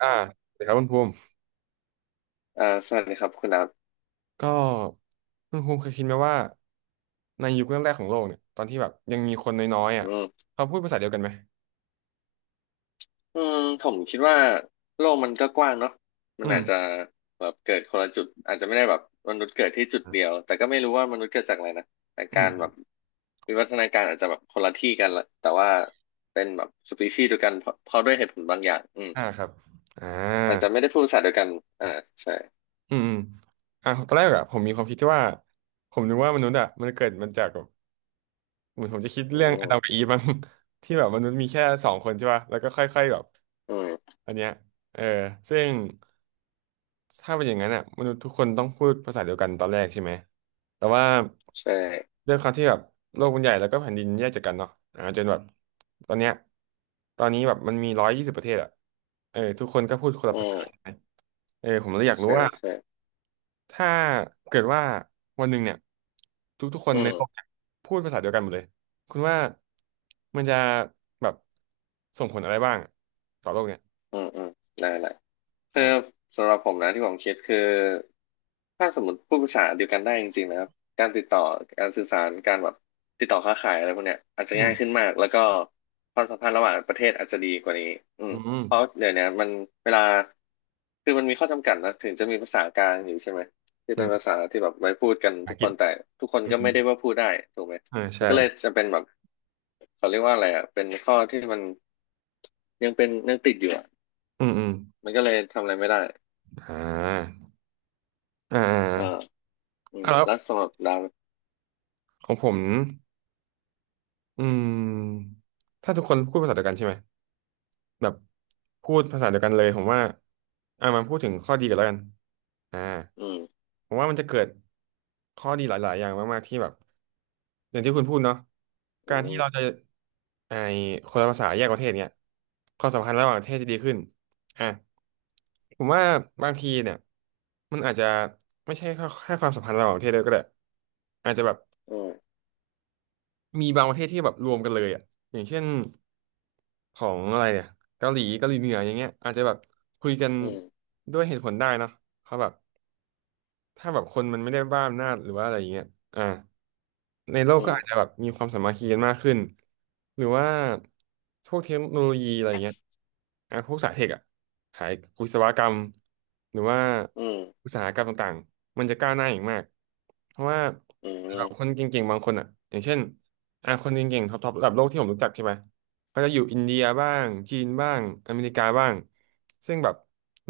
อ่าสวัสดีครับคุณภูมิสวัสดีครับคุณนับก็คุณภูมิเคยคิดไหมว่าในยุคแรกๆของโลกเนี่ยตอนที่แบบยังมีคนน้อยๆอ่ะอืมเขาพูดภาษาเดียวกันไหมอืมผมคิดว่าโลกมันก็กว้างเนาะมัอืนอาจจะมแบบเกิดคนละจุดอาจจะไม่ได้แบบมนุษย์เกิดที่จุดเดียวแต่ก็ไม่รู้ว่ามนุษย์เกิดจากอะไรนะแต่อืการแบบมวิวัฒนาการอาจจะแบบคนละที่กันละแต่ว่าเป็นแบบสปีชีส์เดียวกันเพราะด้วยเหตุผลบางอย่างอ่าครับอ่อาจาจะไม่ได้พูดภาษาเดียวกันอ่าใช่อืมอืมอ่าตอนแรกอะผมมีความคิดที่ว่าผมนึกว่ามนุษย์อะมันเกิดมันจากแบบเหมือนผมจะคิดอืเรื่องอาดัมมกับอีฟมั้ง ที่แบบมนุษย์มีแค่สองคนใช่ป่ะแล้วก็ค่อยๆแบบอืมอันเนี้ยเออซึ่ง ถ้าเป็นอย่างนั้นอ่ะมนุษย์ทุกคนต้องพูดภาษาเดียวกันตอนแรกใช่ไหมแต่ว่าใช่ด้วยความที่แบบโลกมันใหญ่แล้วก็แผ่นดินแยกจากกันเนาะอ่าจนแบบตอนเนี้ยตอนนี้แบบมันมี120ประเทศอ่ะเออทุกคนก็พูดคนละอืภาษาใช่ไหมมเออผมเลยอยากรู้ใช่ว่าใช่ถ้าเกิดว่าวันหนึ่งเนี่ยทุกๆคนอืในโลกมเนี่ยพูดภาษาเดียวกันหมดเลยคุณว่ามันจะแบบส่งผลอะไรบ้างต่อโลกเนี่ยอืมอืมได้ละ คืออ่าสำหรับผมนะที่ผมคิดคือถ้าสมมติพูดภาษาเดียวกันได้จริงๆนะครับการติดต่อการสื่อสารการแบบติดต่อค้าขายอะไรพวกเนี้ยอาจจะอืง่ายมขึ้นมากแล้วก็ความสัมพันธ์ระหว่างประเทศอาจจะดีกว่านี้อือืมมเพราะเดี๋ยวเนี้ยมันเวลาคือมันมีข้อจำกัดนะถึงจะมีภาษากลางอยู่ใช่ไหมที่อืเป็นมภาษาที่แบบไว้พูดกันภาษาอัทุงกกคฤษนแต่ทุกคนอืก็ไม่มได้ว่าพูดได้ถูกไหมอ่ามัใช่ นก็เลยจะเป็นแบบเขาเรียกว่าอะไรอ่ะเป็นข้อที่มันยังเป็นยังติดอยู่อ่ะอืมอืมมันก็เลยทำอะไรไม่ได้ อ่าอ่าเอออ่าแล้วแล้วสำหรับเราของผมอืม ถ้าทุกคนพูดภาษาเดียวกันใช่ไหม แบบพูดภาษาเดียวกันเลยผมว่าอ่ะมาพูดถึงข้อดีกันแล้วกันอ่าอืมผมว่ามันจะเกิดข้อดีหลายๆอย่างมากๆที่แบบอย่างที่คุณพูดเนาะอืการที่มเราจะไอคนละภาษาแยกประเทศเนี่ยความสัมพันธ์ระหว่างประเทศจะดีขึ้นอ่ะผมว่าบางทีเนี่ยมันอาจจะไม่ใช่แค่ความสัมพันธ์ระหว่างประเทศด้วยก็ได้อาจจะแบบ อืมมีบางประเทศที่แบบรวมกันเลยอ่ะอย่างเช่นของอะไรเนี่ยเกาหลีเหนืออย่างเงี้ยอาจจะแบบคุยกันอืมด้วยเหตุผลได้เนอะเพราะแบบถ้าแบบคนมันไม่ได้บ้าอำนาจหรือว่าอะไรอย่างเงี้ยอ่า ในโลกอืก็มอาจจะแบบมีความสามัคคีกันมากขึ้นหรือว่าพวกเทคโนโลยีอะไรเงี้ยอ่ะพวกสายเทคอะสายวิศวกรรมหรือว่าอืมอุตสาหกรรมต่างๆมันจะก้าวหน้าอย่างมากเพราะว่าอืแบบคนมเก่งๆบางคนอะอย่างเช่นอ่ะคนเก่งๆท็อปๆระดับโลกที่ผมรู้จักใช่ไหมเขาจะอยู่อินเดียบ้างจีนบ้างอเมริกาบ้างซึ่งแบบ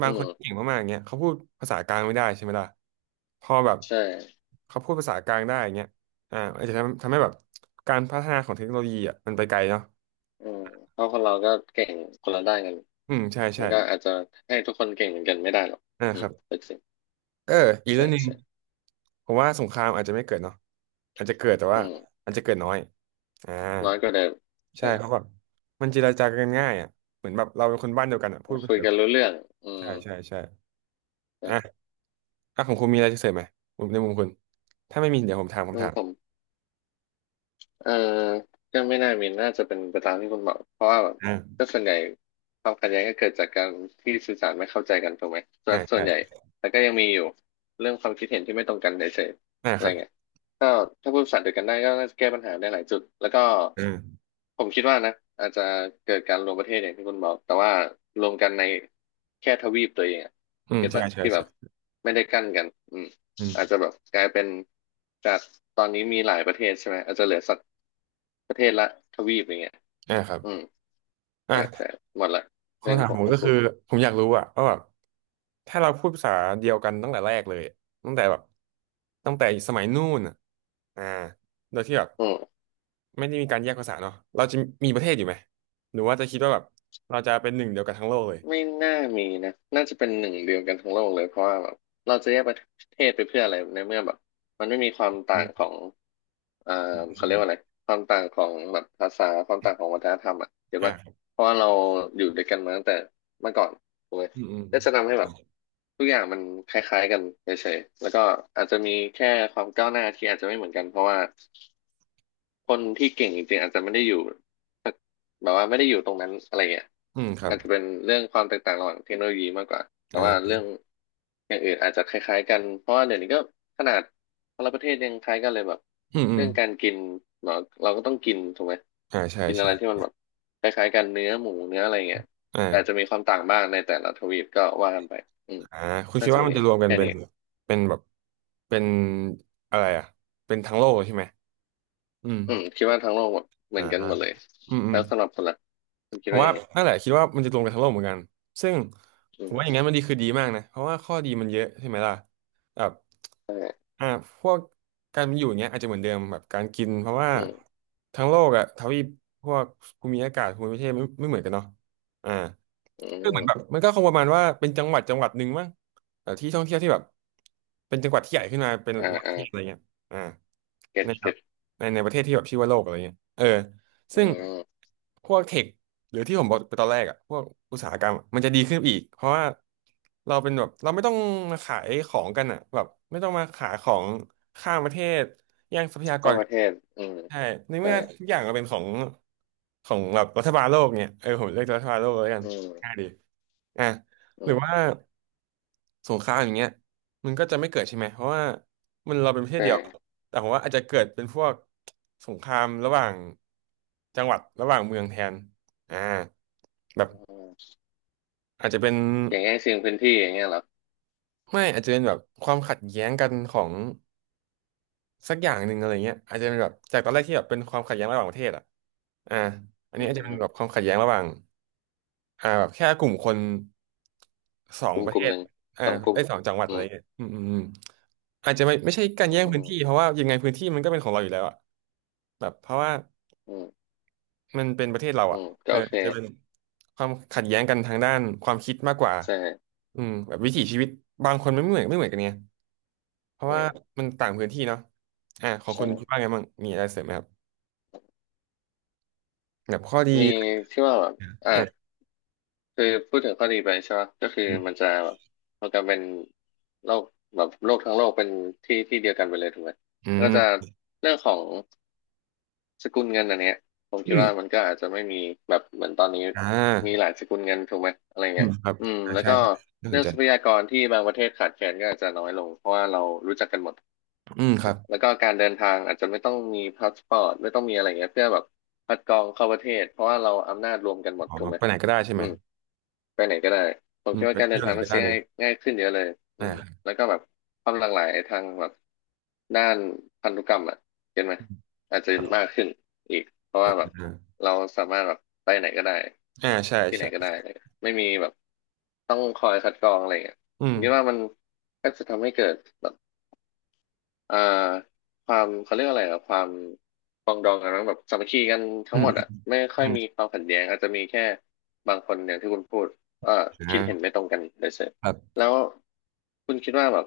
บาอืงคนมที่เก่งมากๆเงี้ยเขาพูดภาษากลางไม่ได้ใช่ไหมล่ะพอแบบใช่เขาพูดภาษากลางได้เงี้ย อ่าอาจจะทำให้แบบการพัฒนาของเทคโนโลยีอ่ะมันไปไกลเนาะอืมเพราะคนเราก็เก่งคนละด้านกัน อืมใช่มัใช่นก็อาจจะให้ทุกคนเก่งเหมือนกันไม่ได้หรอกอ่าครับเป็นสิ่งเอออีกใช่เรื่องหนึ่งใช่ผมว่าสงครามอาจจะไม่เกิดเนาะอาจจะเกิดแต่อืว่ามอาจจะเกิดน้อยอ่าน้อยกว่าเดิมใช่ใช่เพราะแบบมันเจรจากันง่ายอ่ะเหมือนแบบเราเป็นคนบ้านเดียวกันอ่ะพูดภาคุษายเดียกัวนกันรู้เรื่องอืใช่มใช่ใช่อ่ะใช่อ่ะของคุณมีอะไรจะเสริมไหมผมในมุมคุณถ้าไม่มีเดี๋ยวผมถามผอืมมถามผม เออก็ไม่น่ามีน่าจะเป็นไปตามที่คุณบอกเพราะว่าแบบอ่าก็ส่วนใหญ่ความขัดแย้งก็เกิดจากการที่สื่อสารไม่เข้าใจกันถูกไหมส่วอ่านส่วใช่นใหญ่แต่ก็ยังมีอยู่เรื่องความคิดเห็นที่ไม่ตรงกันเฉยอ่าๆอะคไรรับเงี้ยก็ถ้าพูดภาษาเดียวกันได้ก็น่าจะแก้ปัญหาได้หลายจุดแล้วก็อืมผมคิดว่านะอาจจะเกิดการรวมประเทศอย่างที่คุณบอกแต่ว่ารวมกันในแค่ทวีปตัวเองอะอืมเก็ตใช่ปะใช่ที่แบใช่บไม่ได้กั้นกันอืมอาจจะแบบกลายเป็นจากตอนนี้มีหลายประเทศใช่ไหมอาจจะเหลือสัก ประเทศละทวีปอย่างเงี้ยอ่าครับอืมแต่อ่ะ หมดละเรื่องคำที่ถามผมผมจะก็พูคืดอผมอยากรู้อะว่าแบบถ้าเราพูดภาษาเดียวกันตั้งแต่แรกเลยตั้งแต่แบบตั้งแต่สมัยนู่นอะอ่าโดยที่แบบอืมไม่ได้มีการแยกภาษาเนาะเราจะมีประเทศอยู่ไหมหรือว่าจะคิดว่าแบบเราจะเป็นหนึ่งเดียวกันทั้งโลกเลยไม่น่ามีนะน่าจะเป็นหนึ่งเดียวกันทั้งโลกเลยเพราะว่าแบบเราจะแยกประเทศไปเพื่ออะไรในเมื่อแบบมันไม่มีความอืต่างขอมงเอ่ออืเขาเรียมกว่าอะไรความต่างของแบบภาษาความต่างของวัฒนธรรมอ่ะเห็นอ่าปะครับเพราะว่าเราอยู่ด้วยกันมาตั้งแต่เมื่อก่อนถูกไหมอืมอืมก็จะทำให้แบบทุกอย่างมันคล้ายๆกันเฉยๆแล้วก็อาจจะมีแค่ความก้าวหน้าที่อาจจะไม่เหมือนกันเพราะว่าคนที่เก่งจริงๆอาจจะไม่ได้อยู่ แบบว่าไม่ได้อยู่ตรงนั้นอะไรเงี้ยอืมครับอาจจะเป็นเรื่องความแตกต่างระหว่างเทคโนโลยีมากกว่าแต่อ่าว่าเรื่องอย่างอื่นอาจจะคล้ายๆกันเพราะว่าเดี๋ยวนี้ก็ขนาดคนละประเทศยังคล้ายกันเลยแบบอืมอืเรื่มองการกินเนาะเราก็ต้องกินถูกไหมอ่าใช่กินอะไรที่มัใช่นแบบคล้ายๆกันเนื้อหมูเนื้ออะไรเงี้ยแต่อาจจะอ่ามีความต่างบ้างในแต่ละทวีปก็ว่ากันไปอืมอ่าคุณคิน่าดจะว่ามีมันจะรวมกันแค่เป็นนี้เป็นแบบเป็นอะไรอะเป็นทั้งโลกเลยใช่ไหมอืมอืมคิดว่าทั้งโลกแบบเหมือ่าอนกันหมดเลยอืมอืแล้ม วสำหรับคนละคุณคิผดมว่าว่ายังไงนั่นแหละคิดว่ามันจะลงไปทั้งโลกเหมือนกันซึ่งอืผมว่าอย่างนั้มนมันดีคือดีมากนะเพราะว่าข้อดีมันเยอะใช่ไหมล่ะแบบใช่อ่าพวกการมีอยู่อย่างเงี้ยอาจจะเหมือนเดิมแบบการกินเพราะว่าอืมทั้งโลกอะทวีปพวกภูมิอากาศภูมิประเทศไม่เหมือนกันเนาะอ่า อืคือเหมือนแบบมมันก็คงประมาณว่าเป็นจังหวัดจังหวัดหนึ่งมั้งแต่ที่ท่องเที่ยวที่แบบเป็นจังหวัดที่ใหญ่ขึ้นมาเป็นอ่าระดับปอ่าระเทศอะไรเงี้ยอ่าเก็ตในแบเก็ บในประเทศที่แบบชื่อว่าโลกอะไรเงี้ยเอออืซึ่งมพวกเทคหรือที่ผมบอกไปตอนแรกอ่ะพวกอุตสาหกรรมอะมันจะดีขึ้นอีกเพราะว่าเราเป็นแบบเราไม่ต้องมาขายของกันอะแบบไม่ต้องมาขายของข้ามประเทศแย่งทรัพยากข้ารมปกัระนเทศอืมใช่ในใช่เมื่อทุกอย่างมันเป็นของแบบรัฐบาลโลกเนี่ยเออผมเรียกรัฐบาลโลกแล้วกัน อืง่ายมดีอ่ะอืหรือว่ามสงครามอย่างเงี้ยมันก็จะไม่เกิดใช่ไหม เพราะว่าเราเป็นประเทใศเดียว ช่แต่ผมว่าอาจจะเกิดเป็นพวกสงครามระหว่างจังหวัดระหว่างเมืองแทนอ่าแบบอืมอาจจะเป็นอย่างง่ายชิงพื้นที่อย่างเงี้ยเหรอไม่อาจจะเป็นแบบความขัดแย้งกันของสักอย่างหนึ่งอะไรเงี้ยอาจจะเป็นแบบจากตอนแรกที่แบบเป็นความขัดแย้งระหว่างประเทศอ่ะอ่าอันอืนี้อาจจะเป็มนแบบความขัดแย้งระหว่างอ่าแบบแค่กลุ่มคนสองกลุ่มประกเทลุ่มศหนึ่งอ่าสองกลุ่ไอ้มยสองจังหวัดอะอืไรมเงี้ยอืมอืมอืม อาจจะไม่ใช่การอืแย่งพื้นที่เพมราะว่ายังไงพื้นที่มันก็เป็นของเราอยู่แล้วอะแบบเพราะว่าอืมมันเป็นประเทศเราอือะมเอก็อโอเคอาจจะเป็นความขัดแย้งกันทางด้านความคิดมากกว่าใช่อืมแบบวิถีชีวิตบางคนไม่เหมือนกันเนี่ยเพราะอืว่ามมันต่างพื้นที่เนาะอ่ะของคุณคิดใช่ว่าไงบ้างมีอะไรเสริมไหมครับแบบข้อดีมีที่ว่าแบบอ่ะอ่ะคือพูดถึงข้อดีไปใช่ไหมก็คืออืมันมจะแบบมันจะเป็นโลกแบบโลกทั้งโลกเป็นที่ที่เดียวกันไปเลยถูกไหมก็จะเรื่องของ สกุลเงินอันเนี้ยผมอืคิดมว่ามันก็อาจจะไม่มีแบบเหมือนตอนนี้อ่ามีหลายสกุลเงินถูกไหมอะไรอืเงี้มยครับอืมอ่าแล้วใช่ก็ใช่น่าสเรื่นองใจทรัพยากรที่บางประเทศขาดแคลนก็อาจจะน้อยลงเพราะว่าเรารู้จักกันหมดอืมครับแล้วก็การเดินทางอาจจะไม่ต้องมีพาสปอร์ตไม่ต้องมีอะไรเงี้ยเพื่อแบบคัดกรองเข้าประเทศเพราะว่าเราอำนาจรวมกันหมดอ๋อถูกไหมไปไหนก็ได้ใช่ไหอืมม ไปไหนก็ได้ผมอืคิมดไปว่าการเดิเที่ยนวไหทานงมัก็นได้ซื้อเลยง่ายขึ้นเยอะเลยอืมอ่าแล้วก็แบบความหลากหลายทางแบบด้านพันธุกรรมอ่ะเห็นไหมอาจจะครัมากบขึ้นอีกเพราะอ่ว่าแบบาเราสามารถแบบไปไหนก็ได้อ่าใช่ที่ไหนก็ได้ใช่ เลยไม่มีแบบต้องคอยคัดกรองอะไรอย่างเงี้ยอืผมมคิดว่ามันก็จะทำให้เกิดแบบ เอ่อความเขาเรียกอะไรอะความปรองดองกันมั้งแบบสามัคคีกันทั้อืงหมมดอืมอะไม่ค่ออืยมมีความขัดแย้งอาจจะมีแค่บางคนอย่างที่คุณพูดเอ่อคิดเห็นอ่ไม่ตรงกันเลยเสร็จครับแล้วคุณคิดว่าแบบ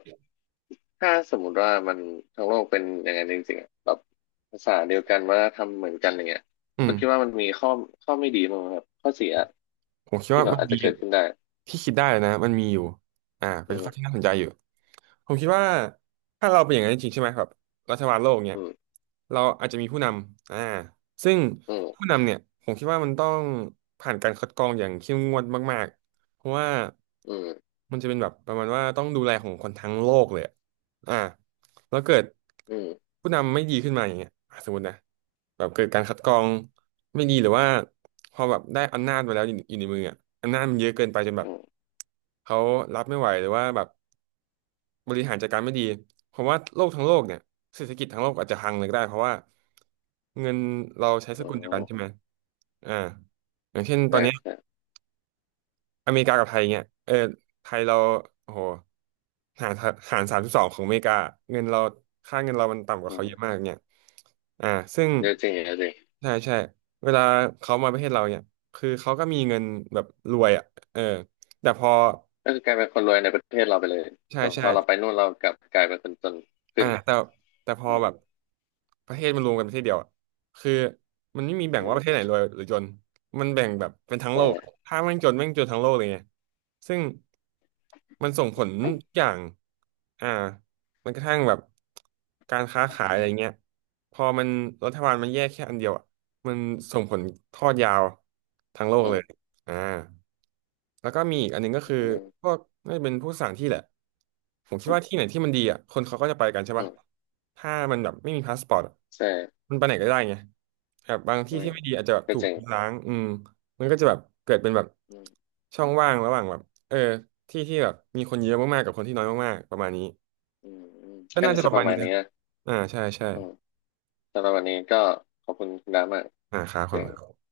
ถ้าสมมุติว่ามันทั้งโลกเป็นอย่างนั้นจริงๆอะแบบภาษาเดียวกันวัฒนธรรมเหมือนกันอย่างเงี้ยอืคุมณคิดว่ามันมีข้อไม่ดีมั้างไหมครับข้อเสียผมคิดที่ว่าแบบมันอาจมีจะเกิดขึ้นได้ที่คิดได้นะมันมีอยู่อ่าอืเป็นมข้อที่น่าสนใจอยู่ผมคิดว่าถ้าเราเป็นอย่างนั้นจริงๆใช่ไหมครับรัฐบาลโลกเนี่อืยมเราอาจจะมีผู้นำอ่าซึ่งอืมผู้นำเนี่ยผมคิดว่ามันต้องผ่านการคัดกรองอย่างเข้มงวดมากๆเพราะว่าอืมมันจะเป็นแบบประมาณว่าต้องดูแลของคนทั้งโลกเลยอะอ่าแล้วเกิดอืมผู้นำไม่ดีขึ้นมาอย่างเงี้ยอ่ะสมมตินะ แบบเกิดการคัดกรองไม่ดีหรือว่าพอแบบได้อำนาจมาแล้วอยู่ในมืออ่ะอำนาจมันเยอะเกินไปจนแบอืบมเขารับไม่ไหวหรือว่าแบบบริหารจัดการไม่ดีเพราะว่าโลกทั้งโลกเนี่ยเศรษฐกิจทั้งโลกอาจจะพังเลยก็ได้เพราะว่าเงินเราใช้สอืมกุลเดียอืวกันมใช่ไหมอ่าอย่างเช่นตอใช่นเนี้ย ใช่อเมริกากับไทยเงี้ยเออไทยเราโอ้โหหารหาร32ของอเมริกาเงินเราค่าเงินเรามันต่ำกว่าอืเขาเยมอะมากเนี่ยอ่าซึ่งเยอะจริงเยอะจริง ใช่ใช่เวลาเขามาประเทศเราเนี่ย คือเขาก็มีเงินแบบรวยอ่ะเออแต่พอก็คือกลายเป็นคนรวยในประเทศเราไปเลย ใช่แต่พใช่ อเราไปนู่นเรากลับกลายเป็นคนจนอ่าขึ้นแต่แต่พออืมแบบประเทศมันรวมกันประเทศเดียวอะคือมันไม่มีแบ่งอืว่าปมระเทศไหนรวยหรือจนมันแบ่งแบบเป็นทั้งโลกใช่ถ้าแม่งจนแม่งจนทั้งโลกเลยไงซึ่งมันส่งผลทุกอย่างอ่ามันกระทั่งแบบการค้าขายอะไรเงี้ยพอมันรัฐบาลมันแยกแค่อันเดียวอะมันส่งผลทอดยาวทั้งโลกอืเลมย อ่าแล้วก็มีอีกอันหนึงก็อืคือมพวกน่าจะเป็นผู้สั่งที่แหละผมคิดว่าที่ไหนที่มันดีอ่ะคนเขาก็จะไปกันใช่อืปะมถ้ามันแบบไม่มีพาสปอร์ตอะใช่มันไปไหนก็ได้ไงแบบบางที่อืมที่ไม่ดีอาจจะแบบก็ถูจกริงล้างอืมมันก็จะแบบเกิดเป็นแบบอืมช่องว่างระหว่างแบบเออที่ที่แบบมีคนเยอะมากๆกับคนที่น้อยมากๆประมาณนี้อืมอืมก็ก็น่าน่าจะปจะระปมาณระมานี้ณนะนี้นะอ่าใช่ใช่อืมสำหรับวันนี้ก็ขอบคุณคุณดามากอ่าครับผเสียงม